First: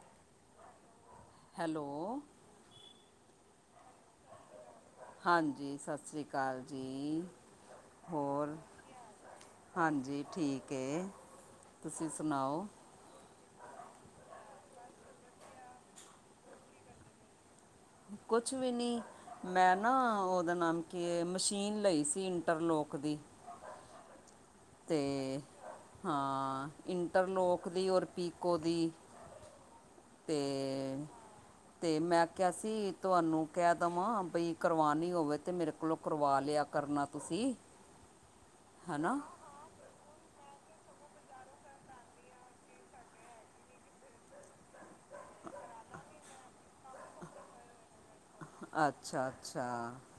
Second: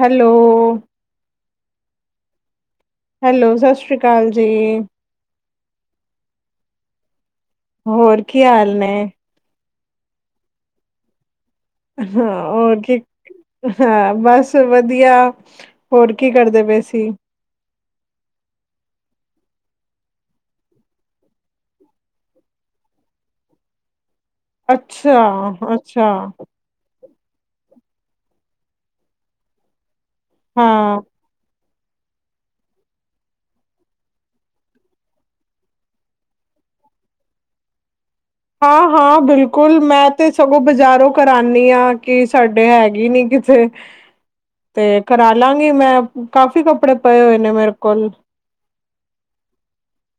Hello. Hello. Hello, ਸਸ ਰੀ ਕਾਲ ਜੀ। ਹਾਂਜੀ, ਸਸ ਰੀ ਕਾਲ ਜੀ, ਕੀ ਹੋਰ। ਹਾਲ ਨੇ? ਹਾਂਜੀ, ਠੀਕ ਏ। ਹਾਂ, ਹੋਰ ਕੀ। ਹਾਂ ਬਸ ਵਧੀਆ, ਹੋਰ ਕੀ ਕਰਦੇ ਪੇ ਸੀਂ? ਕੋਛ ਵੀ ਨੀ। ਮੈਂ ਨਾ, ਔਦਾ ਨਾਮ ਕੀ ਏ, ਮਸ਼ੀਨ ਲਈ ਸੀ, ਇੰਟਰਲੋਕ ਦੀ। ਅਤੇ ਅੱਛਾ-ਅੱਛਾ। ਹਾਂ ਇੰਟਰਲੋਕ ਦੀ, ਔਰ ਪੀਕੋ ਦੀ ਤੇ ਹਾਂ, ਤੇ ਮੈਂ ਕਿਆ ਸੀ, ਤਆਨੂੰ ਕੈ ਦਵਾਂ, ਬਈ ਕਰਵਾਨੀ ਹੋਵੇ ਤੇ ਮੇਰੇ ਲੋਂ ਕਰਵਾ ਲਿਆ, ਕਰਨਾ ਤੁਸੀਂ। ਹੈ ਨਾ ਹਾਂ-ਹਾਂ, ਬਿਲਕੁਲ। ਕੁਲ ਮੈਂ ਤੇ ਸਗੋਂ ਬਾਜ਼ਾਰੋਂ ਕਰਾਨੀ ਆਂ, ਕਿ ਸਾਡੇ ਹੈਗੇ ਨੀ ਕਿਥੇ ਤੇ ਕਰਾ ਲਾਂਗੀ ਮੈਂ, ਕਾਫੀ ਕੱਪੜੇ ਪਏ ਹੋਏ ਨੇ ਮੇਰੇ ਕੋਲ। ਅੱਛਾ ਅੱਛਾ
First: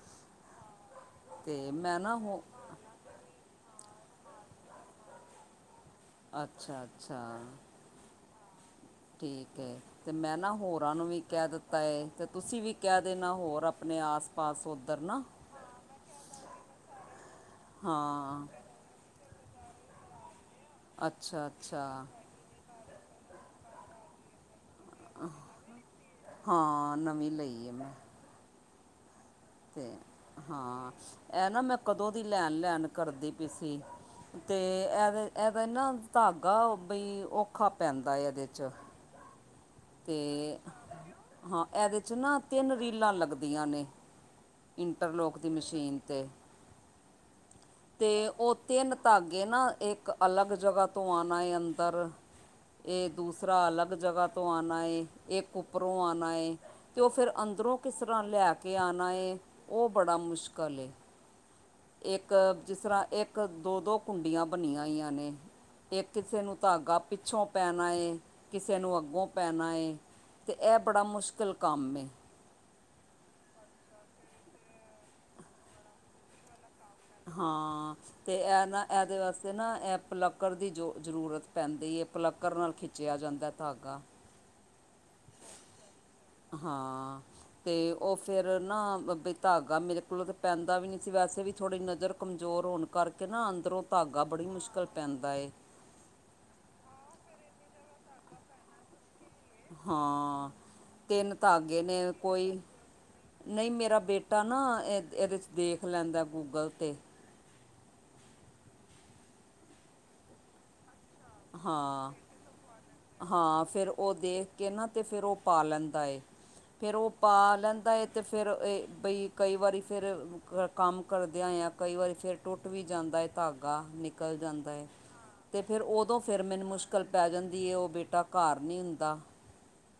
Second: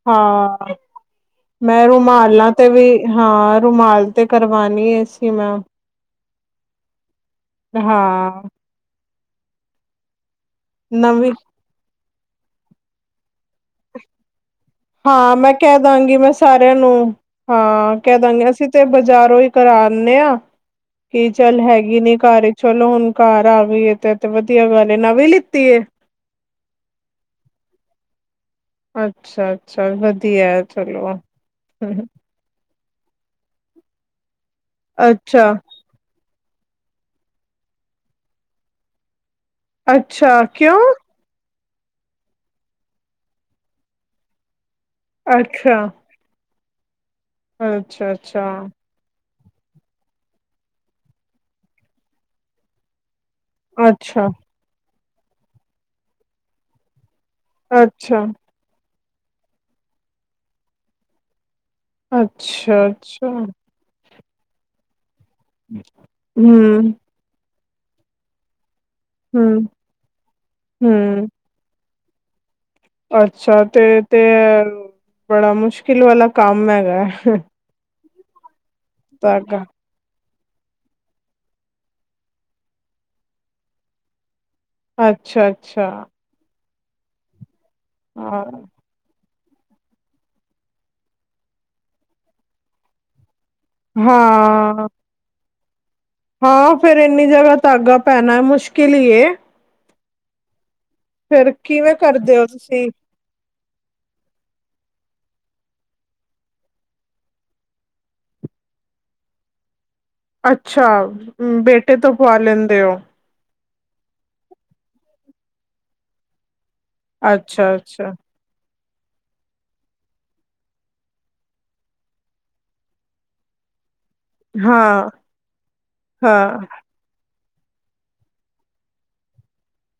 ਹਾਂ, ਅਤੇ ਮੈਂ ਨਾ ਹੋ ਰੁਮਾਲਾ ਤੇ ਵੀ ਹਾਂ, ਰੁਮਾਲ, ਤੇ ਕਰਵਾਣੀ ਏ ਸੀ ਮੈਂ। ਅੱਛਾ-ਅੱਛਾ। ਹਾਂ। ਠੀਕ ਏ, ਤੇ ਮੈਂ ਨਾ ਹੋਰਾਂ ਨੂੰ ਵੀ ਨਵੀਂ ਕੈ ਦਿੱਤਾ ਹੈ, ਤੇ ਤੁਸੀਂ ਵੀ ਕੈ ਦੇਣਾ, ਹੋਰ ਅਪਣੇ ਆਸ-ਪਾਸ ਹੋ ਹਾਂ, ਮੈਂ ਕੈ ਦਾਂਗੀ ਮੈਂ ਸਾਰਿਆਂ ਨੂੰ, ਹਾਂ ਕੈ ਦਾਂਗੀ ਅਸੀਂ ਤੇ ਬਾਜ਼ਾਰੋਂ ਈ ਕਰਾ ਆਨੇ ਆਂ, ਕਿ ਅੱਛਾ ਚੱਲ ਅੱਛਾ ਹੈਗੀ ਨੀ, ਕਰ ਚਲੋ ਹੁਣ ਕਾਰ ਆ ਗਈਏ ਤੇ ਐ ਤੇ ਵਧੀਆ ਗੱਲ ਏ, ਨਵੀ ਲਿੱਤੀ ਏ? ਹਾਂ, ਨਵੀਂ ਲਈ ਏ ਮੈਂ। ਅੱਛਾ। ਤੇ ਅੱਛਾ ਵਧੀਆ ਹਾਂ, ਚਲੋ ਐ ਨਾ, ਮੈਂ ਕਦੋਂ ਦੀ ਲੈਣ ਲੈਣ ਕਰਦੀ ਪੀ ਸੀ, ਤੇ ਐਦੇ ਅੱਛਾ ਐਦੇ ਨਾ ਧਾਗਾ ਬਈ ਔਖਾ ਪੈਂਦਾ ਐ, ਏਦੇ 'ਚ। ਤੇ ਅੱਛਾ ਕਿਉਂ ਹਾਂ ਏਦੇ 'ਚ ਨਾ, ਤੇੱਨ ਰੀਲਾਂ ਲੱਗਦੀਆਂ ਨੇ। ਇੰਟਰਲੋਕ ਦੀ ਅੱਛਾ ਮਸ਼ੀਨ ਤੇ, ਅੱਛਾ ਤੇ ਔ ਅੱਛਾ ਤੇੱਨ ਧਾਗੇ ਨਾ, ਏੱਕ ਅਲੱਗ ਜਗ੍ਹਾ ਤੋਂ ਆਣਾ ਏ ਅੰਦਰ। ਏਹ ਦੂਸਰਾ ਅਲੱਗ ਜਗ੍ਹਾ ਅੱਛਾ ਤੋਂ ਆੱਣਾ ਏ, ਏਕ ਉੱਪਰੋਂ ਆੱਣਾ ਏ। ਤੇ ਔ ਫੇਰ ਅੰਦਰੋਂ ਕਿਸ ਤਰ੍ਹਾਂ ਅੱਛਾ ਲੈ ਕੇ ਆੱਣਾ ਏ, ਔ ਬੜਾ ਮੁਸ਼ਕਲ ਏ। ਏਕ, ਜਿਸ ਅੱਛਾ ਤਰ੍ਹਾਂ ਅੱਛਾ ਏੱਕ ਦੋ ਦੋ ਕੁੰਡੀਆਂ ਬਣੀਆਂ ਹੋਈਆਂ ਨੇ। ਏਕ ਕਿਸੇ ਨੂੰ, ਹੂੰ ਧਾਗਾ ਪਿੱਛੋਂ ਪੈਣਾ ਏ, ਕਿਸੇ ਨੂੰ ਅੱ ਗੋਂ ਹੂੰ ਪੈਣਾ ਏ, ਤੇ ਐ ਬੜਾ ਹੂੰ ਮੁਸ਼ਕਲ ਕੰਮ ਏ। ਅੱਛਾ, ਤੇ ਤੇ ਬੜਾ ਮੁਸ਼ਕਿਲ ਵਾਲਾ ਕੰਮ ਹੈਗਾ ਐ। ਹਾਂ, ਤੇ ਐ ਨਾ, ਐਦੇ ਵਾਸਤੇ ਧਾਗਾ ਨਾ, ਐ ਪਲ ਕੱਕਰ ਦੀ ਜੋ ਜ਼ਰੂਰਤ ਪੈਂਦੀ ਏ, ਪਲੱਕਰ ਨਾਲ ਖਿੱਚੇਆ ਜਾਂਦਾ ਤਾਗਾ। ਅੱਛਾ ਅੱਛਾ। ਹਾਂ, ਤੇ ਔ ਹਾਂ ਫੇਰ ਨਾ, ਬ ਬਈ ਤਾਗਾ ਮੇਰੇ ਲੋ, ਤੇ ਪੈਂਦਾ ਵੀ ਨੀ ਸੀ, ਵੈਸੇ ਵੀ ਥੋੜ੍ਹੀ ਨਜ਼ਰ ਕਮਜ਼ੋਰ ਹੋਣ ਕਰਕੇ ਨਾ ਅੰਦਰੋਂ ਤਾਗਾ ਬੜੀ ਮੁਸ਼ਕਲ ਹਾਂ ਪੈਂਦਾ ਏ। ਹਾਂ, ਫੇਰ ਏਨੀ ਜਗ੍ਹਾ ਧਾਗਾ ਪੈਣਾ, ਮੁਸ਼ਕਿਲ ਹੀ ਏ। ਹਾਂ, ਤੇੱਨ ਫੇਰ ਤਾਗੇ ਕਿਵੇਂ ਨੇ ਕਰਦੇ ਹੋ ਕੋਈ ਤੁਸੀਂ ਨਈ ਮੇਰਾ ਬੇਟਾ ਨਾ, ਏ ਏਦੇ ਚ ਦੇਖ ਲੈਂਦਾ ਗੂਗਲ ਤੇ। ਅੱਛਾ। ਹਾਂ। ਪਰ ਲੈਂਦਿਉ ਹਾਂ ਫਿਰ ਉਹ ਦੇਖ ਕੇ ਨਾ ਤੇ ਫਿਰ ਉਹ ਪਾ ਲੈਂਦਾ ਏ। ਫੇਰ ਉਹ ਪਾ ਅੱਛਾ ਲੈਂਦਾ ਹੈ ਅੱਛਾ ਅਤੇ ਫੇਰ ਇਹ ਬਈ ਕਈ ਵਾਰੀ ਫੇਰ ਕੰਮ ਕਰਦਿਆਂ ਆਕਈ ਵਾਰੀ ਫੇਰ ਟੁੱਟ ਵੀ ਜਾਂਦਾ ਏ ਧਾਗਾ ਨਿਕ ਨਿਕਲ ਜਾਂਦਾ ਹੈ ਹਾਂ ਤੇ ਫਿਰ ਉਦੋਂ ਫੇਰ ਹਾਂ ਮੈਨੂੰ ਮੁਸ਼ਕਿਲ ਪੈ ਜਾਂਦੀ। ਕੀ ਉਹ ਬੇਟਾ ਘਰ ਨਹੀਂ ਹੁੰਦਾ।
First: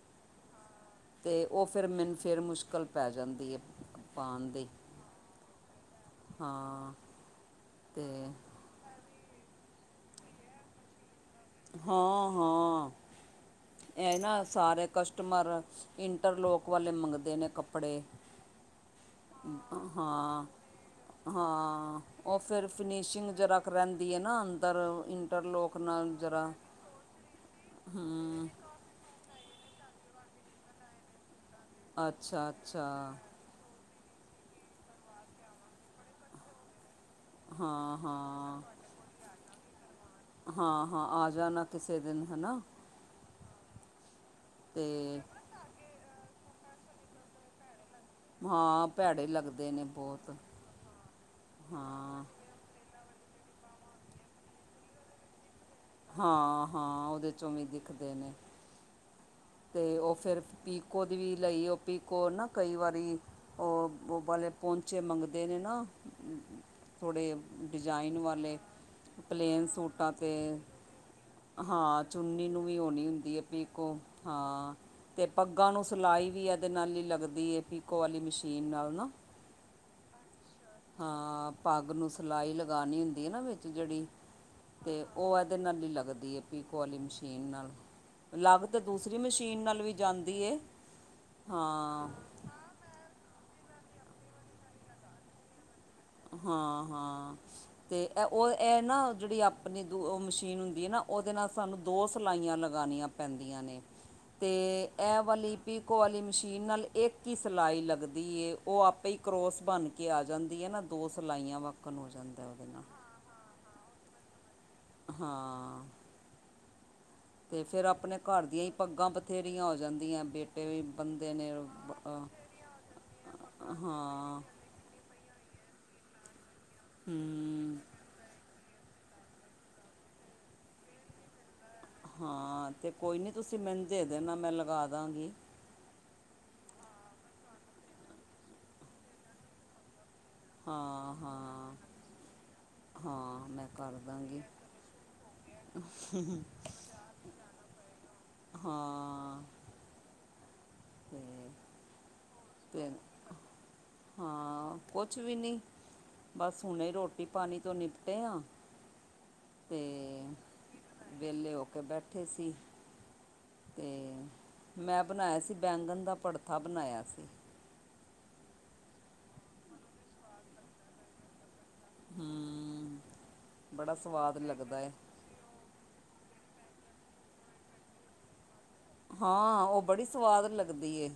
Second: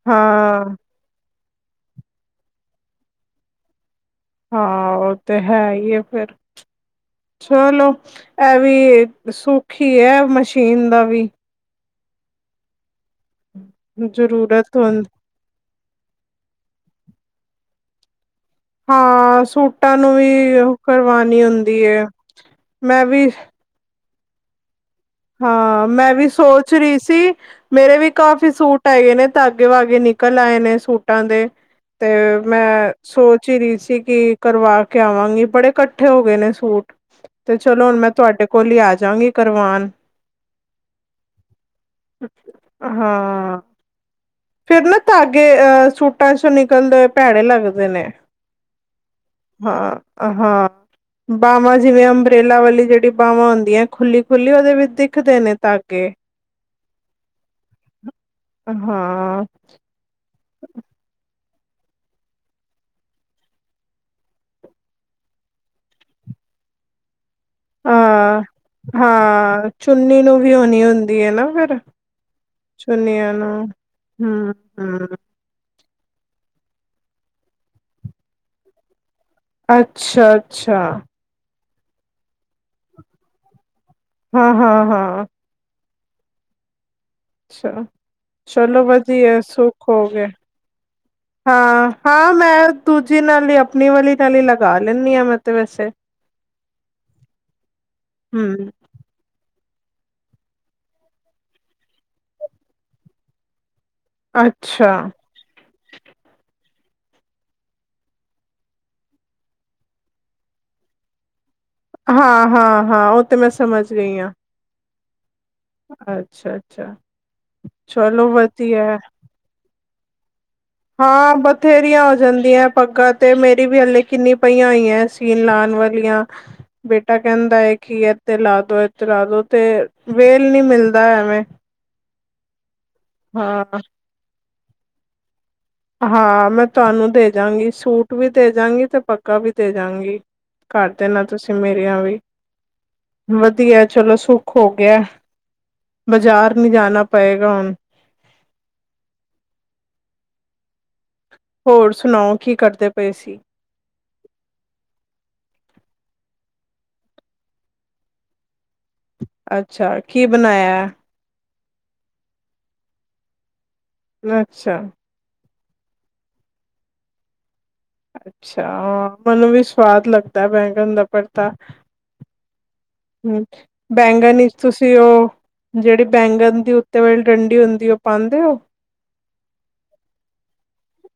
ਹਾਂ ਹਾਂ ਹਾਂ। ਤੇ ਉਹ ਫੇਰ ਮੈਨੂੰ ਫੇਰ ਮੁਸ਼ਕਲ ਪੈ ਜਾਂਦੀ ਹੈ। ਪਾਉਣ ਦੀ ਹਾਂ ਉਹ ਤੇ ਹੈ ਹੀ ਹੇ ਫੇਰ ਹਾਂ ਚਲੋ ਅਤੇ ਇਹ ਵੀ ਸੁਖ ਹੀ ਹੈ ਮਸ਼ੀਨ ਦਾ ਵੀ। ਹਾਂ ਹਾਂ। ਇਹ ਨਾ ਜ਼ਰੂਰਤ ਸਾਰੇ ਹੁੰ ਕਸਟਮਰ ਇੰਟਰਲੋਕ ਵਾਲੇ ਮੰਗਦੇ ਨੇ ਕੱਪੜੇ। ਹਾਂ ਸੂਟਾਂ ਨੂੰ ਵੀ ਹਾਂ ਕਰਵਾਉਣੀ ਹੁੰਦੀ ਹਾਂ ਹੈ ਉਹ ਫਿਰ ਮੈਂ ਵੀ ਫਿਨਿਸ਼ਿੰਗ ਜਰਾ ਰਹਿਂਦੀ ਹੈ ਨਾ ਅੰਦਰ। ਇੰਟਰਲੋਕ ਹਾਂ ਮੈਂ ਨਾਲ ਵੀ ਜਰਾ ਸੋਚ ਰਹੀ ਸੀ ਮੇਰੇ ਵੀ ਹੂੰ ਕਾਫੀ ਸੂਟ ਹੈਗੇ ਨੇ ਧਾਗੇ ਵਾਗੇ ਨਿਕਲ ਆਏ ਨੇ ਸੂਟਾਂ ਦੇ ਤੇ ਅੱਛਾ ਅੱਛਾ ਮੈਂ ਸੋਚਿਆ। ਚਿਰੀ ਸੀ ਕਿ ਕਰਵਾ ਕੇ ਆਵਾਂਗੀ ਬੜੇ ਇਕੱਠੇ ਹੋ ਗਏ ਨੇ ਸੂਟ। ਤੇ ਚਲੋ ਹਾਂ ਹੁਣ ਮੈਂ ਤੁਹਾਡੇ ਹਾਂ ਕੋਲ ਹੀ ਆਜਾਂਗੀ ਕਰਵਾਨ। ਹਾਂ ਹਾਂ ਆ ਜਾਨਾ। ਹਾਂ, ਫੈਰ ਨਾ ਅਤੇ ਧਾਗੇ ਅਹ, ਸੂਟਾਂ ਚੋਂ ਨਿਕਲਦੇ ਹੋਏ ਭੈੜੇ ਲੱਗਦੇ ਨੇ। ਹਾਂ ਭੈੜੇ ਲੱਗਦੇ ਨੇ ਬਹੁਤ ਹਾਂ, ਹਾਂ ਬਵਾਂ ਜਿਵੇਂ ਹਾਂ ਅੰਬਰੇਲਾ ਵਾਲੀ ਜਿਹੜੀ ਬਾਹ ਵਾਂ ਹੁੰਦੀਆਂ ਹੈ, ਖੁੱਲੀ -ਖੁੱਲੀ ਉਹਦੇ ਵਿੱਚ ਦਿਖਦੇ ਨੇ ਤਾਂ ਹਾਂ, ਹਾਂ ਉਹਦੇ ਚੋਂ ਵੀ ਦਿਖਦੇ ਨੇ। ਹਾਂ, ਹਾਂ-ਹਾਂ ਤੇ ਉਹ ਫੇਰ ਪੀਕੋ ਦੀ ਵੀ ਲਈ, ਉਹ ਪੀਕੋ ਨਾ ਕਈ ਵਾਰੀ ਉਹ ਵੋ ਵਾਲੇ ਪੋਂਚੇ ਮੰਗਦੇ ਨੇ ਨਾ। ਥੋੜ੍ਹੇ ਡਿਜ਼ਾਇਨ ਹਾਂ ਵਾਲੇ, ਪਲੇਨ ਸੂਟਾਂ ਤੇ ਤੇ ਹੁੰਦੀ ਹੈ, ਨਾ। ਫਿਰ ਹਾਂ, ਚੁੰਨੀ ਨੂੰ ਵੀ ਹੋਣੀ ਚੁੰਨੀਆਂ ਹੁੰਦੀ ਹੈ ਨੂੰ ਪਿਕੋ ਹਮ ਹਾਂ ਹਮ ਤੇ ਪੱਗਾਂ ਨੂੰ ਸਿਲਾਈ ਵੀ ਇਹਦੇ ਨਾਲ ਹੀ ਲੱਗਦੀ ਹੈ, ਪੀਕੋ ਵਾਲੀ ਮਸ਼ੀਨ ਨਾਲ ਨਾ। ਅੱਛਾ- ਅੱਛਾ। ਅ ਪੱਗ ਨੂੰ ਸਿਲਾਈ ਲਗਾਉਣੀ ਹੁੰਦੀ ਆ ਨਾ, ਵਿਚ ਜਿਹੜੀ ਹਾਂ ਹਾਂ ਤੇ ਹਾਂ ਉਹ ਅਜ ਦੇ ਨਾਲ ਹੀ ਲੱਗਦੀ ਹੈ। ਪੀਕੋ ਵਾਲੀ ਮਸ਼ੀਨ ਨਾਲ, ਅੱਛਾ ਲੱਗ ਤਾਂ ਚਲੋ ਦੂਸਰੀ ਵਧੀਆ ਮਸ਼ੀਨ ਨਾਲ ਸੁੱਖ ਵੀ ਹੋ ਗਏ ਜਾਂਦੀ ਏ। ਹਾਂ, ਹਾਂ ਮੈਂ ਦੂਜੀ ਨਾਲ ਹੀ, ਆਪਣੀ ਵਾਲੀ ਨਾਲ ਹੀ ਲਗਾ ਲੈਂਦੀ ਹਾਂ। ਮੈਂ ਤੇ ਵੈਸੇ ਹਾਂ, ਹਾਂ ਤੇ ਉਹ ਹਮ ਇਹ ਨਾ ਜਿਹੜੀ ਆਪ ਆਪਣੀ ਦ ਉਹ ਮਸ਼ੀਨ ਹੁੰਦੀ ਹੈ ਨਾ, ਉਹਦੇ ਨਾਲ ਸਾਨੂੰ ਦੋ ਸਿਲਾਈਆਂ ਲਗਾਉਣੀਆਂ ਪੈਂਦੀਆਂ ਨੇ। ਤੇ ਅੱਛਾ ਇਹ ਵਾਲੀ ਪੀਕੋ ਵਾਲੀ ਮਸ਼ੀਨ ਨਾਲ, ਇੱਕ ਹੀ ਸਿਲਾਈ ਲੱਗਦੀ। ਉਹ ਆਪੇ ਹੀ ਕਰੋਸ ਬਣ ਕੇ ਆ ਜਾਂਦੀ ਹੈ ਨਾ। ਦੋ ਸਿਲਾਈਆਂ ਵਕ ਹਾਂ- ਹਾਂ, ਹਾਂ ਉਹ ਤੇ ਮੈਂ ਸਮਝ ਗਈ ਹਾਂ। ਹਾਂ, ਅੱਛਾ ਅੱਛਾ ਤੇ ਫੇਰ ਆਪਣੇ ਚਲੋ ਘਰ ਦੀਆਂ ਹੀ ਵਧੀਆ ਪੱਗਾਂ ਬ ਬਥੇਰੀਆਂ ਹੋ ਜਾਂਦੀਆਂ ਬੇਟ। ਹਾਂ ਬਥੇਰੀਆਂ ਹੋ ਜਾਂਦੀਆਂ ਪੱਗਾਂ, ਤੇ ਮੇਰੀ ਵੀ ਹਲੇ ਕਿੰਨੀ ਹਾਂ ਪਈਆਂ ਹੋਈਆਂ ਹੈਂ। ਸੀਨ ਲਾਉਣ ਵਾਲੀਆਂ ਬੇਟਾ ਕਹਿੰਦਾ ਹੈ, ਹੂੰ ਕਿ ਤੇ ਲਾ ਦੋ ਇਥੇ ਲਾ ਦੋ ਤੇ ਵੇਲ ਨੀ ਮਿਲਦਾ। ਐਵੇਂ ਹਾਂ ਤੇ ਕੋਈ ਨਹੀਂ, ਤੁਸੀਂ ਹਾਂ ਮੈਨੂ ਦੇਣਾ। ਮੈਂ ਲਗਾ ਦਵਾਂਗੀ। ਹਾਂ ਮੈਂ ਤੁਹਾਨੂੰ ਦੇਜਾਂਗੀ, ਸੂਟ ਵੀ ਦੇਜਗੀ, ਤੇ ਪੱਕਾ ਵੀ ਦੇਜਾਂਗੀ। ਕਰਦੇ ਹਾਂ ਨਾ, ਤੁਸੀਂ ਹਾਂ ਮੇਰੇ ਆਂ ਵੀ। ਹਾਂ ਮੈਂ ਵਧੀਆ, ਕਰ ਚਲੋ ਦਾਂਗੀ ਸੁੱਖ ਹੋ ਗਿਆ, ਬਾਜ਼ਾਰ ਨੀ ਜਾਣਾ ਪਏਗਾ ਹੁਣ। ਹਾਂ। ਹੂਂ। ਹੋਰ ਸੁਣਾਓ, ਕੀ ਕਰਦੇ ਪਏ ਸੀ? ਹਾਂ, ਕੁਛ ਵੀ ਨਹੀਂ। ਬਸ, ਹੁਣੇ ਰੋਟੀ ਪਾਣੀ ਤੋਂ ਨਿਪਟ ਹਾਂ। ਤੇ, ਅੱਛਾ ਕੀ ਬਣਾਇਆ ਵਿਹਲੇ ਹੋ ਕੇ ਬੈਠੇ ਸੀ। ਅਤੇ, ਅੱਛਾ ਮੈਂ ਬਣਾਇਆ ਸੀ, ਬੈਂਗਣ ਦਾ ਪੜਥਾ ਬਣਾਇਆ ਸੀ। ਅੱਛਾ ਹਾਂ, ਮੈਨੂੰ ਵੀ ਸਵਾਦ ਲੱਗਦਾ, ਬੈਂਗਣ ਦਾ ਪੜਥਾ। ਹਮ। ਹਮ, ਬੈਂਗਨ ਤੁਸੀਂ ਉਹ ਜਿਹੜੀ ਬੈਂਗਣ ਦੀ ਉੱਤੇ ਵਾਲੀ ਡੰਡੀ ਹੁੰਦੀ, ਉਹ ਪਾਉਂਦੇ ਹੋ। ਹਾਂ, ਉਹ ਬੜੀ ਸਵਾਦ ਲੱਗਦੀ ਐ।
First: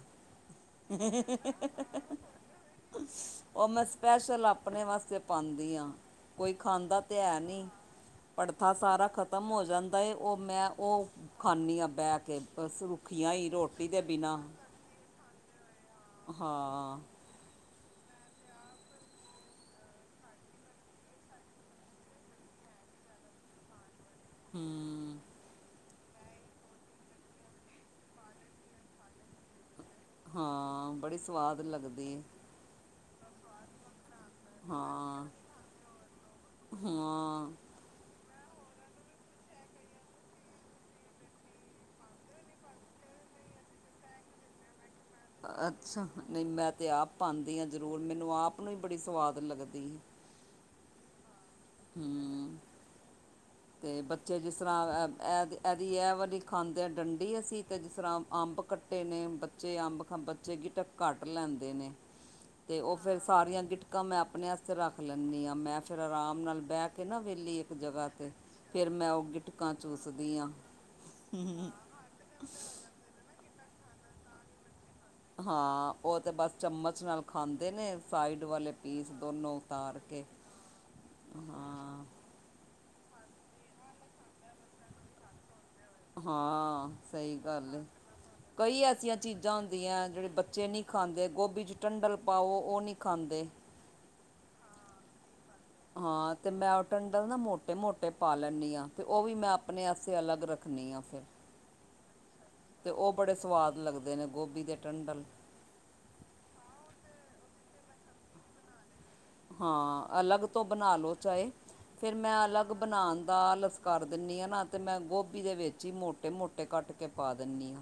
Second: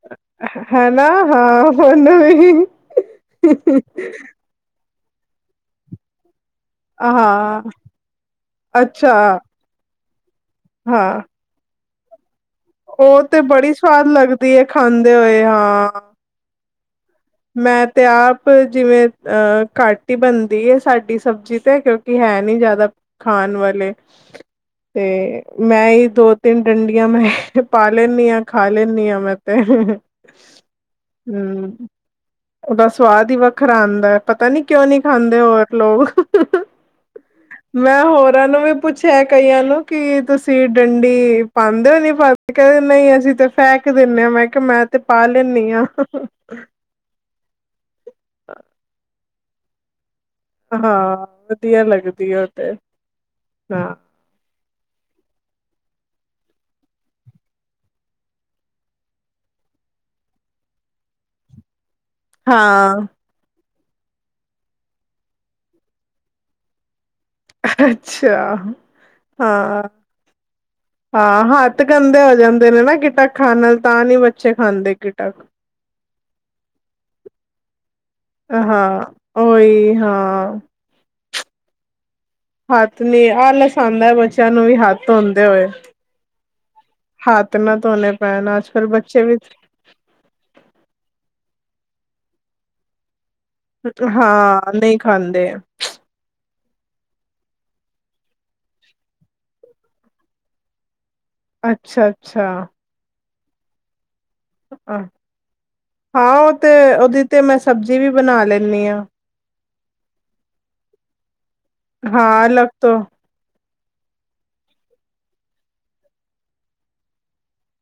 ਹਨਾ ਹਾਂ ਉਹਨੂੰ ਵੀ ਉਹ ''ਮੈਂ ਸਪੈਸ਼ਲ ਆਪਣੇ ਵਾਸਤੇ ਪਾਂਦੀ ਆਂ, ਕੋਈ ਖਾਂਦਾ ਤੇ ਹੈ ਹਾਂ, ਨਹੀਂ। ਭੜਥਾ ਸਾਰਾ ਅੱਛਾ ਖਤਮ ਹੋ ਜਾਂਦਾ ਏ ਉਹ, ਮੈਂ ਉਹ ਹਾਂ। ਖਾਂਨੀ ਆ ਬਹਿਕੇ। ਬਸ ਉਹ ਰੁੱਖੀਆਂ ਤੇ ਹੀ, ਬੜੀ ਰੋਟੀ ਦੇ ਸਵਾਦ ਬਿਨਾਂ। ਲੱਗਦੀ ਹੈ ਖਾਂਦੇ ਹੋਏ, ਹਾਂ। ਹਾਂ ''ਮੈਂ ਤੇ ਆਪ ਜਿਵੇਂ ਅਹ ਘਟ ਹੀ ਬਣਦੀ ਏ ਸਾਡੀ ਸਬਜ਼ੀ, ਤੇ ਹੈ ਕਿਉਂ ਕਿ ਹੈ ਨੀ ਜਿਆਦਾ, ਖਾਣ ਵਾਲੇ ਹੂੰ। ਤੇ, ਮੈਂ ਹੀ ਦੋ-ਤਿੰਨ ਡੰਡੀਆਂ ''ਮੈਂ ਪਾ ਲੈਂਨੀ ਆਂ, ਖਾ ਲੈਂਨੀ ਆਂ ''ਮੈਂ ਤੇ। ਹਾਂ, ਬੜੀ ਸਵਾਦ ਹੂੰ। ਲੱਗਦੀ। ਉਹਦਾ ਸਵਾਦ ਈ ਵੱਖਰਾ ਆਂਦਾ। ਪਤਾ ਨੀ, ਕਿਉਂ ਨੀ ਹਾਂ ਖਾਂਦੇ ਹੋਰ ਲੋਕ। ਹਾਂ ''ਮੈਂ ਹੋਰਾਂ ਨੂੰ ਵੀ ਪੁੱਛਿਆ ਕਈਆਂ ਨੂੰ ਕਿ, ਤੁਸੀਂ ਡੰਡੀ ਪਾਂਦੇ ਹੋ ਨਹੀਂ ਪਾ ਕਹਿੰਦੇ ਨਹੀਂ ਅਸੀਂ ਤੇ ਫੈਕ ਦਿੰਨੇ ਆ, ਮੈਂ ਕਿਹਾ ਮੈਂ ਤੇ ਪਾ ਲੈਂਨੀ ਆ। ਪਾਂਦੀ ਆ ਜ਼ਰੂਰ, ਮੈਨੂੰ ਆਪ ਨੂੰ ਹੀ ਬੜੀ ਸਵਾਦ ਲੱਗਦੀ। ਹਾਂ, ਵਧੀਆ ਲੱਗਦੀ ਏ, ਓ ਹੂੰ ਤੇ। ਹਾਂ ਅਤੇ ਬ ਜੇ ਜਿਸ ਤਰ੍ਹਾਂ ਇਹਦੀ, ਇਹਦੀ ਇਹ ਵਾਰੀ ਖਾਂਦੇ ਆ ਡੰਡੀ, ਅਸੀਂ ਅਤੇ ਜਿਸ ਤਰ੍ਹਾਂ ਅੰਬ ਕੱਟ ਟੇ ਨੇ ਬੱਚੇ ਅੰਬ ਬੱਚੇ ਗਿਟਕ ਘੱਟ ਲੈਂਦੇ ਨੇ, ਤੇ ਉਹ ਹਾਂ ਫੇਰ ਸਾਰੀਆਂ ਗਿਟਕਾਂ ''ਮੈਂ ਆਪਣੇ ਵਾਸਤੇ ਰੱਖ ਲੈਂਨੀ ਆ, ਮੈਂ ਫਿਰ ਆਰਾਮ ਨਾਲ ਬਹਿਕੇ ਨਾ ਵਿਹਲੀ ਜਗ੍ਹਾ 'ਤੇ ਅੱਛਾ। ਫਿਰ ਮੈਂ ਉਹ ਗਿਟਕਾਂ ਹਾਂ, ਚੂਸਦੀ ਹਾਂ ਹਾਂ ਹੱਥ ਗੰਦੇ ਹੋ ਜਾਂਦੇ ਨੇ ਨਾ ਗਿਟ ਖਾਣ ਨਾਲ, ਤਾਂ ਨਹੀਂ ਬੱਚੇ ਖਾਂਦੇ ਕਿਟਕ ਹਾਂ, ਉਹ ਤਾ ਬਸ ਚਮਚ ਨਾਲ ਖਾਂਦੇ ਨੇ। ਸਾਈਡ ਵਾਲੇ ਹਾਂ ਪੀਸ ਦੋਨੋਂ ਉਹੀ ਉਤਾਰ ਕੇ, ਹਾਂ ਹਾਂ। ਹੱਥ ਨੀ ਆਲਸ ਆਂਦਾ ਬੱਚਿਆਂ ਨੂੰ ਵੀ, ਹੱਥ ਧੋਂਦੇ ਹੋਏ। ਹਾਂ ਸਹੀ ਗੱਲ ਏ, ਕਈ ਐਸੀਆਂ ਚੀਜ਼ਾਂ ਜਆਂ ਜਿਹੜੇ ਬੱਚੇ ਨਹੀਂ ਖਾਂਦੇ, ਗੋਭੀ 'ਚ ਟੰਡਲ ਪਾਓ ਉਹ ਨਹੀਂ ਖਾਂਦੇ। ਹਾਂ, ਨਹੀਂ ਖਾਂਦੇ। ਹਾਂ, ਤੇ ''ਮੈਂ ਉਹ ਟੰਡਲ ਨਾ ਮੋਟੇ-ਮੋਟੇ ਪਾ ਲੈਂਨੀ ਆ, ਤੇ ਉਹ ਵੀ ਮੈਂ ਆਪਣੇ ਆਸਤੇ ਅਲੱਗ ਰੱਖ ਰੱਖਨੀ ਆ ਫਿਰ। ਅੱਛਾ-ਅੱਛਾ। ਤੇ ਉਹ ਬੜੇ ਸਵਾਦ ਲੱਗਦੇ ਨੇ, ਗੋਭੀ ਦੇ ਅ- ਟੰਡਲ। ਹਾਂ ਉਹ ਤੇ, ਉਹਦੀ ਤੇ ''ਮੈਂ ਸਬਜ਼ੀ ਵੀ ਬਣਾ ਲੈਂਨੀ ਆ। ਹਾਂ, ਅਲੱਗ ਤੋਂ ਬਣਾ ਲਓ ਚਾਏ, ਫਿਰ ਮੈਂ ਹਾਂ ਅਲੱਗ ਤੋਂ ਬਣਾਣ ਦਾ ਆਲਸ ਕਰ ਦਿੰਨੀ ਆ ਨਾ 'ਤੇ ਮੈਂ ਗੋਭੀ ਦੇ ਵਿੱਚ ਈ ਮੋਟੇ-ਮੋਟੇ ਕੱਟ ਕੇ ਪਾ ਦਿੰਨੀ ਆ।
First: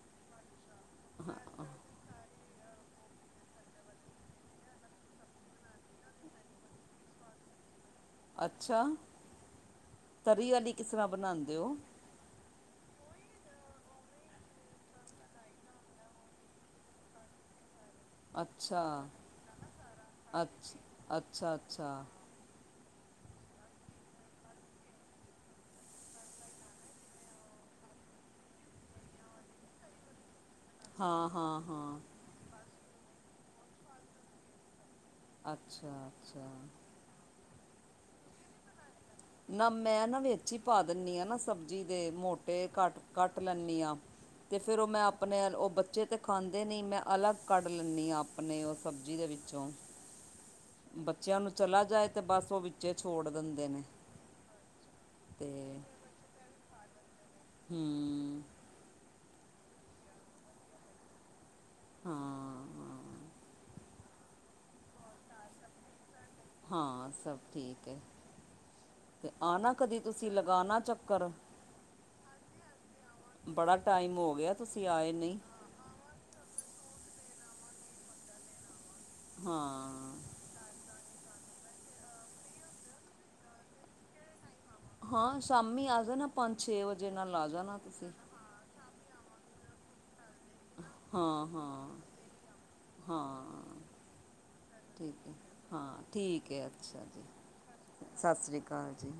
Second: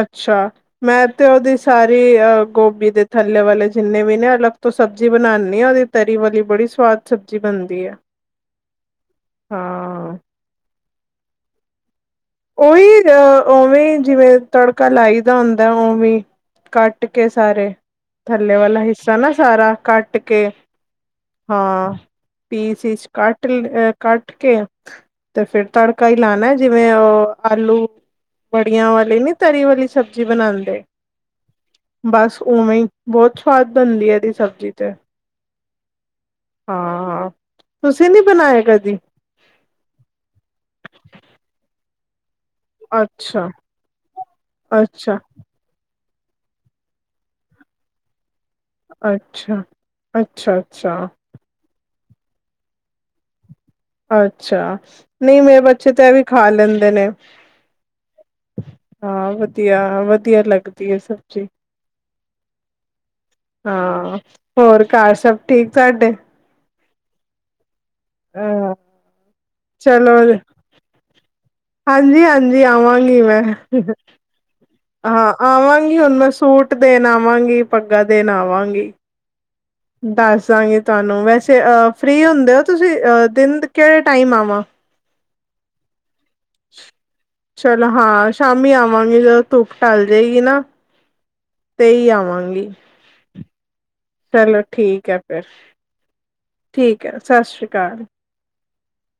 ਅੱਛਾ, ਮੈਂ 'ਤੇ ਉਹਦੀ ਸਾਰ ਰੀ, ਅਹ ਗੋਭੀ ਦੇ ਥੱਲੇ ਵਾਲੇ ਜਿੰਨੇ ਵੀ ਨੇ ਅਲਗ ਤੋਂ ਸਬਜ਼ੀ ਬਣਾਂਨੀ ਆ ਉਹਦੀ ਤਰੀ ਵਾਲੀ ਬੜੀ ਸਵਾਦ ਸਬਜ਼ੀ ਬਣਦੀ ਐ। ਅੱਛਾ! ਤਰੀ ਵਾਲੀ ਕਿਸ ਤਰ੍ਹਾਂ ਬਣਾਂਦੇ ਓ? ਉਈ, ਅ ਉਵੇਂ ਈ ਜਿਵੇਂ ਤੜਕਾ ਲਾਈ ਦਾ ਹੁੰਦਾ ਉਵੇਂ ਈ। ਕੱਟ ਕੇ ਸਾਰੇ। ਥੱਲੇ ਵਾਲਾ ਅੱਛਾ ਹਿੱਸਾ ਨਾ ਸਾਰਾ ਕੱਟਕੇ, ਅੱਛ ਅੱਛਾ ਅੱਛਾ ਹਾਂ। ਪੀਸ-ਇਸ ਕੱਟ ਅ ਕੱਟਕੇ 'ਤੇ ਫੇਰ ਤੜਕਾ ਈ ਲਾਣਾ ਜਿਵੇਂ ਉਹ ਆਲੂ, ਵੜੀਆਂ ਵਾਲੀ ਨਈ, ਤਰੀ ਵਾਲੀ ਸਬਜ਼ੀ ਬਣਾਂਦੇ ਹਾਂ-ਹਾਂ-ਹਾਂ ਬਸ ਉਵੇਂ ਈ, ਬਹੁਤ ਸਵਾਦ ਬਣਦੀ ਇਹਦੀ ਸਬਜ਼ੀ ਤੇ ਅੱਛਾ-ਅੱਛਾ। ਹਾਂ-ਹਾਂ, ਤੁਸੀਂ ਨੀ ਬਣਾਇਆ ਕਦੀ? ਨਾ ਮੈਂ ਨਾ ਵਿੱਚ ਈ, ਪਾ ਦਿੰਨੀ ਆ ਨਾ, ਸਬਜ਼ੀ ਦੇ ਮੋਟ ਤੇ ਕੱਟ-ਕੱਟ ਅੱਛਾ ਲੈਂਨੀ ਆ, 'ਤੇ ਫੇਰ ਉਹ ਮੈਂ ਅੱਛਾ ਆਪਣੇ ਉਹ ਬੱਚੇ ਤੇ ਖਾਂਦੇ ਨਈ, ਮੈਂ ਅਲੱਗ ਕੱਢ ਲੈਂਨੀ ਆ ਆਪਣੀ ਉਹ ਸਬਜ਼ੀ ਦੇ ਅੱਛਾ ਵਿੱਚੋਂ, ਅੱਛਾ ਅੱਛਾ ਬੱਚਿਆਂ ਨੂੰ ਚਲਾ ਜਾਏ 'ਤੇ, ਔ ਬਸ ਉਹ ਵਿੱਚੇ ਛੋੜ ਦਿੰਦੇ ਨੇ ਅੱਛਾ, ਨਈ ਅਤੇ ਮੇਰੇ ਬੱਚੇ ਤਾਂ, ਐਵੀ ਖਾ ਲੈਂਦੇ ਨ ਹੂੰ। ਹਾਂ ਵਧੀਆ, ਵਧੀਆ ਲੱਗਦੀ ਏ ਸਬਜ਼ੀ ਹਾਂ ਹਾਂ ਹਾਂ, ਹੋਰ ਘਰ ਸਭ ਠੀਕ ਤਾਡੇ? ਹਾਂ ਸਭ ਠੀਕ ਏ। ਅ 'ਤੇ ਆਣਾ ਤੁਸੀਂ, ਕਦੀ ਲਗਾਣਾ ਚੱਕਰ‌ ਹਾਂਜੀ-ਹਾਂਜੀ ਆਵਾਂਗੀ ਮੈਂ, ਟਾਈਮ ਹੋ ਗਿਆ ਤੁਸੀਂ ਆਏ ਹਾਂ ਨਹੀਂ ਅ ਆਵਾਂਗੀ ਹੁਣ ਮੈਂ, ਸੂਟ ਦੇਣ ਆਵਾਂਗੀ, ਪੱਗਾ ਦੇਣ ਆਵਾਂਗੀ ਹਾਂ। ਦੱਸ ਦਾਂਗੀ ਤੁਹਾਨੂੰ, ਵੈਸੇ ਅਹ ਫ੍ਰਰੀ ਹੁੰਦੇ ਓ ਤੁਸੀਂ, ਅ ਦਿਨ ਕਿਹੜੇ ਟਾਈਮ ਆਵਾ? ਹਾਂ ਸ਼ਾਮੀ ਆ ਜਾਣਾ, ਪੰਜ ਛੇ ਵਜੇ ਨਾਲ ਆ ਜਾਣਾ ਚਲੋ ਤੁਸੀਂ ਹਾਂ ਸ਼ਾਮੀ ਆਵਾਂਗੀ, ਜਦੋਂ ਧੁੱਪ ਟਲ ਜੇਗੀ ਨਾ ਹਾਂ-ਹਾਂ, ਤੇ ਹੀ ਆਵਾਂਗੀ। ਹਾਂ। ਚਲੋ ਹੈ ਠੀਕ ਐ, ਫਿਰ ਹਾਂ ਠੀਕ ਐ ਅੱਛਾ ਠੀਕ ਹੈ ਜੀ। ਸਤਿ ਸ੍ਰੀ ਅਕਾਲ। ਸਤਿ ਸ਼੍ਰੀ ਅਕਾਲ ਜੀ।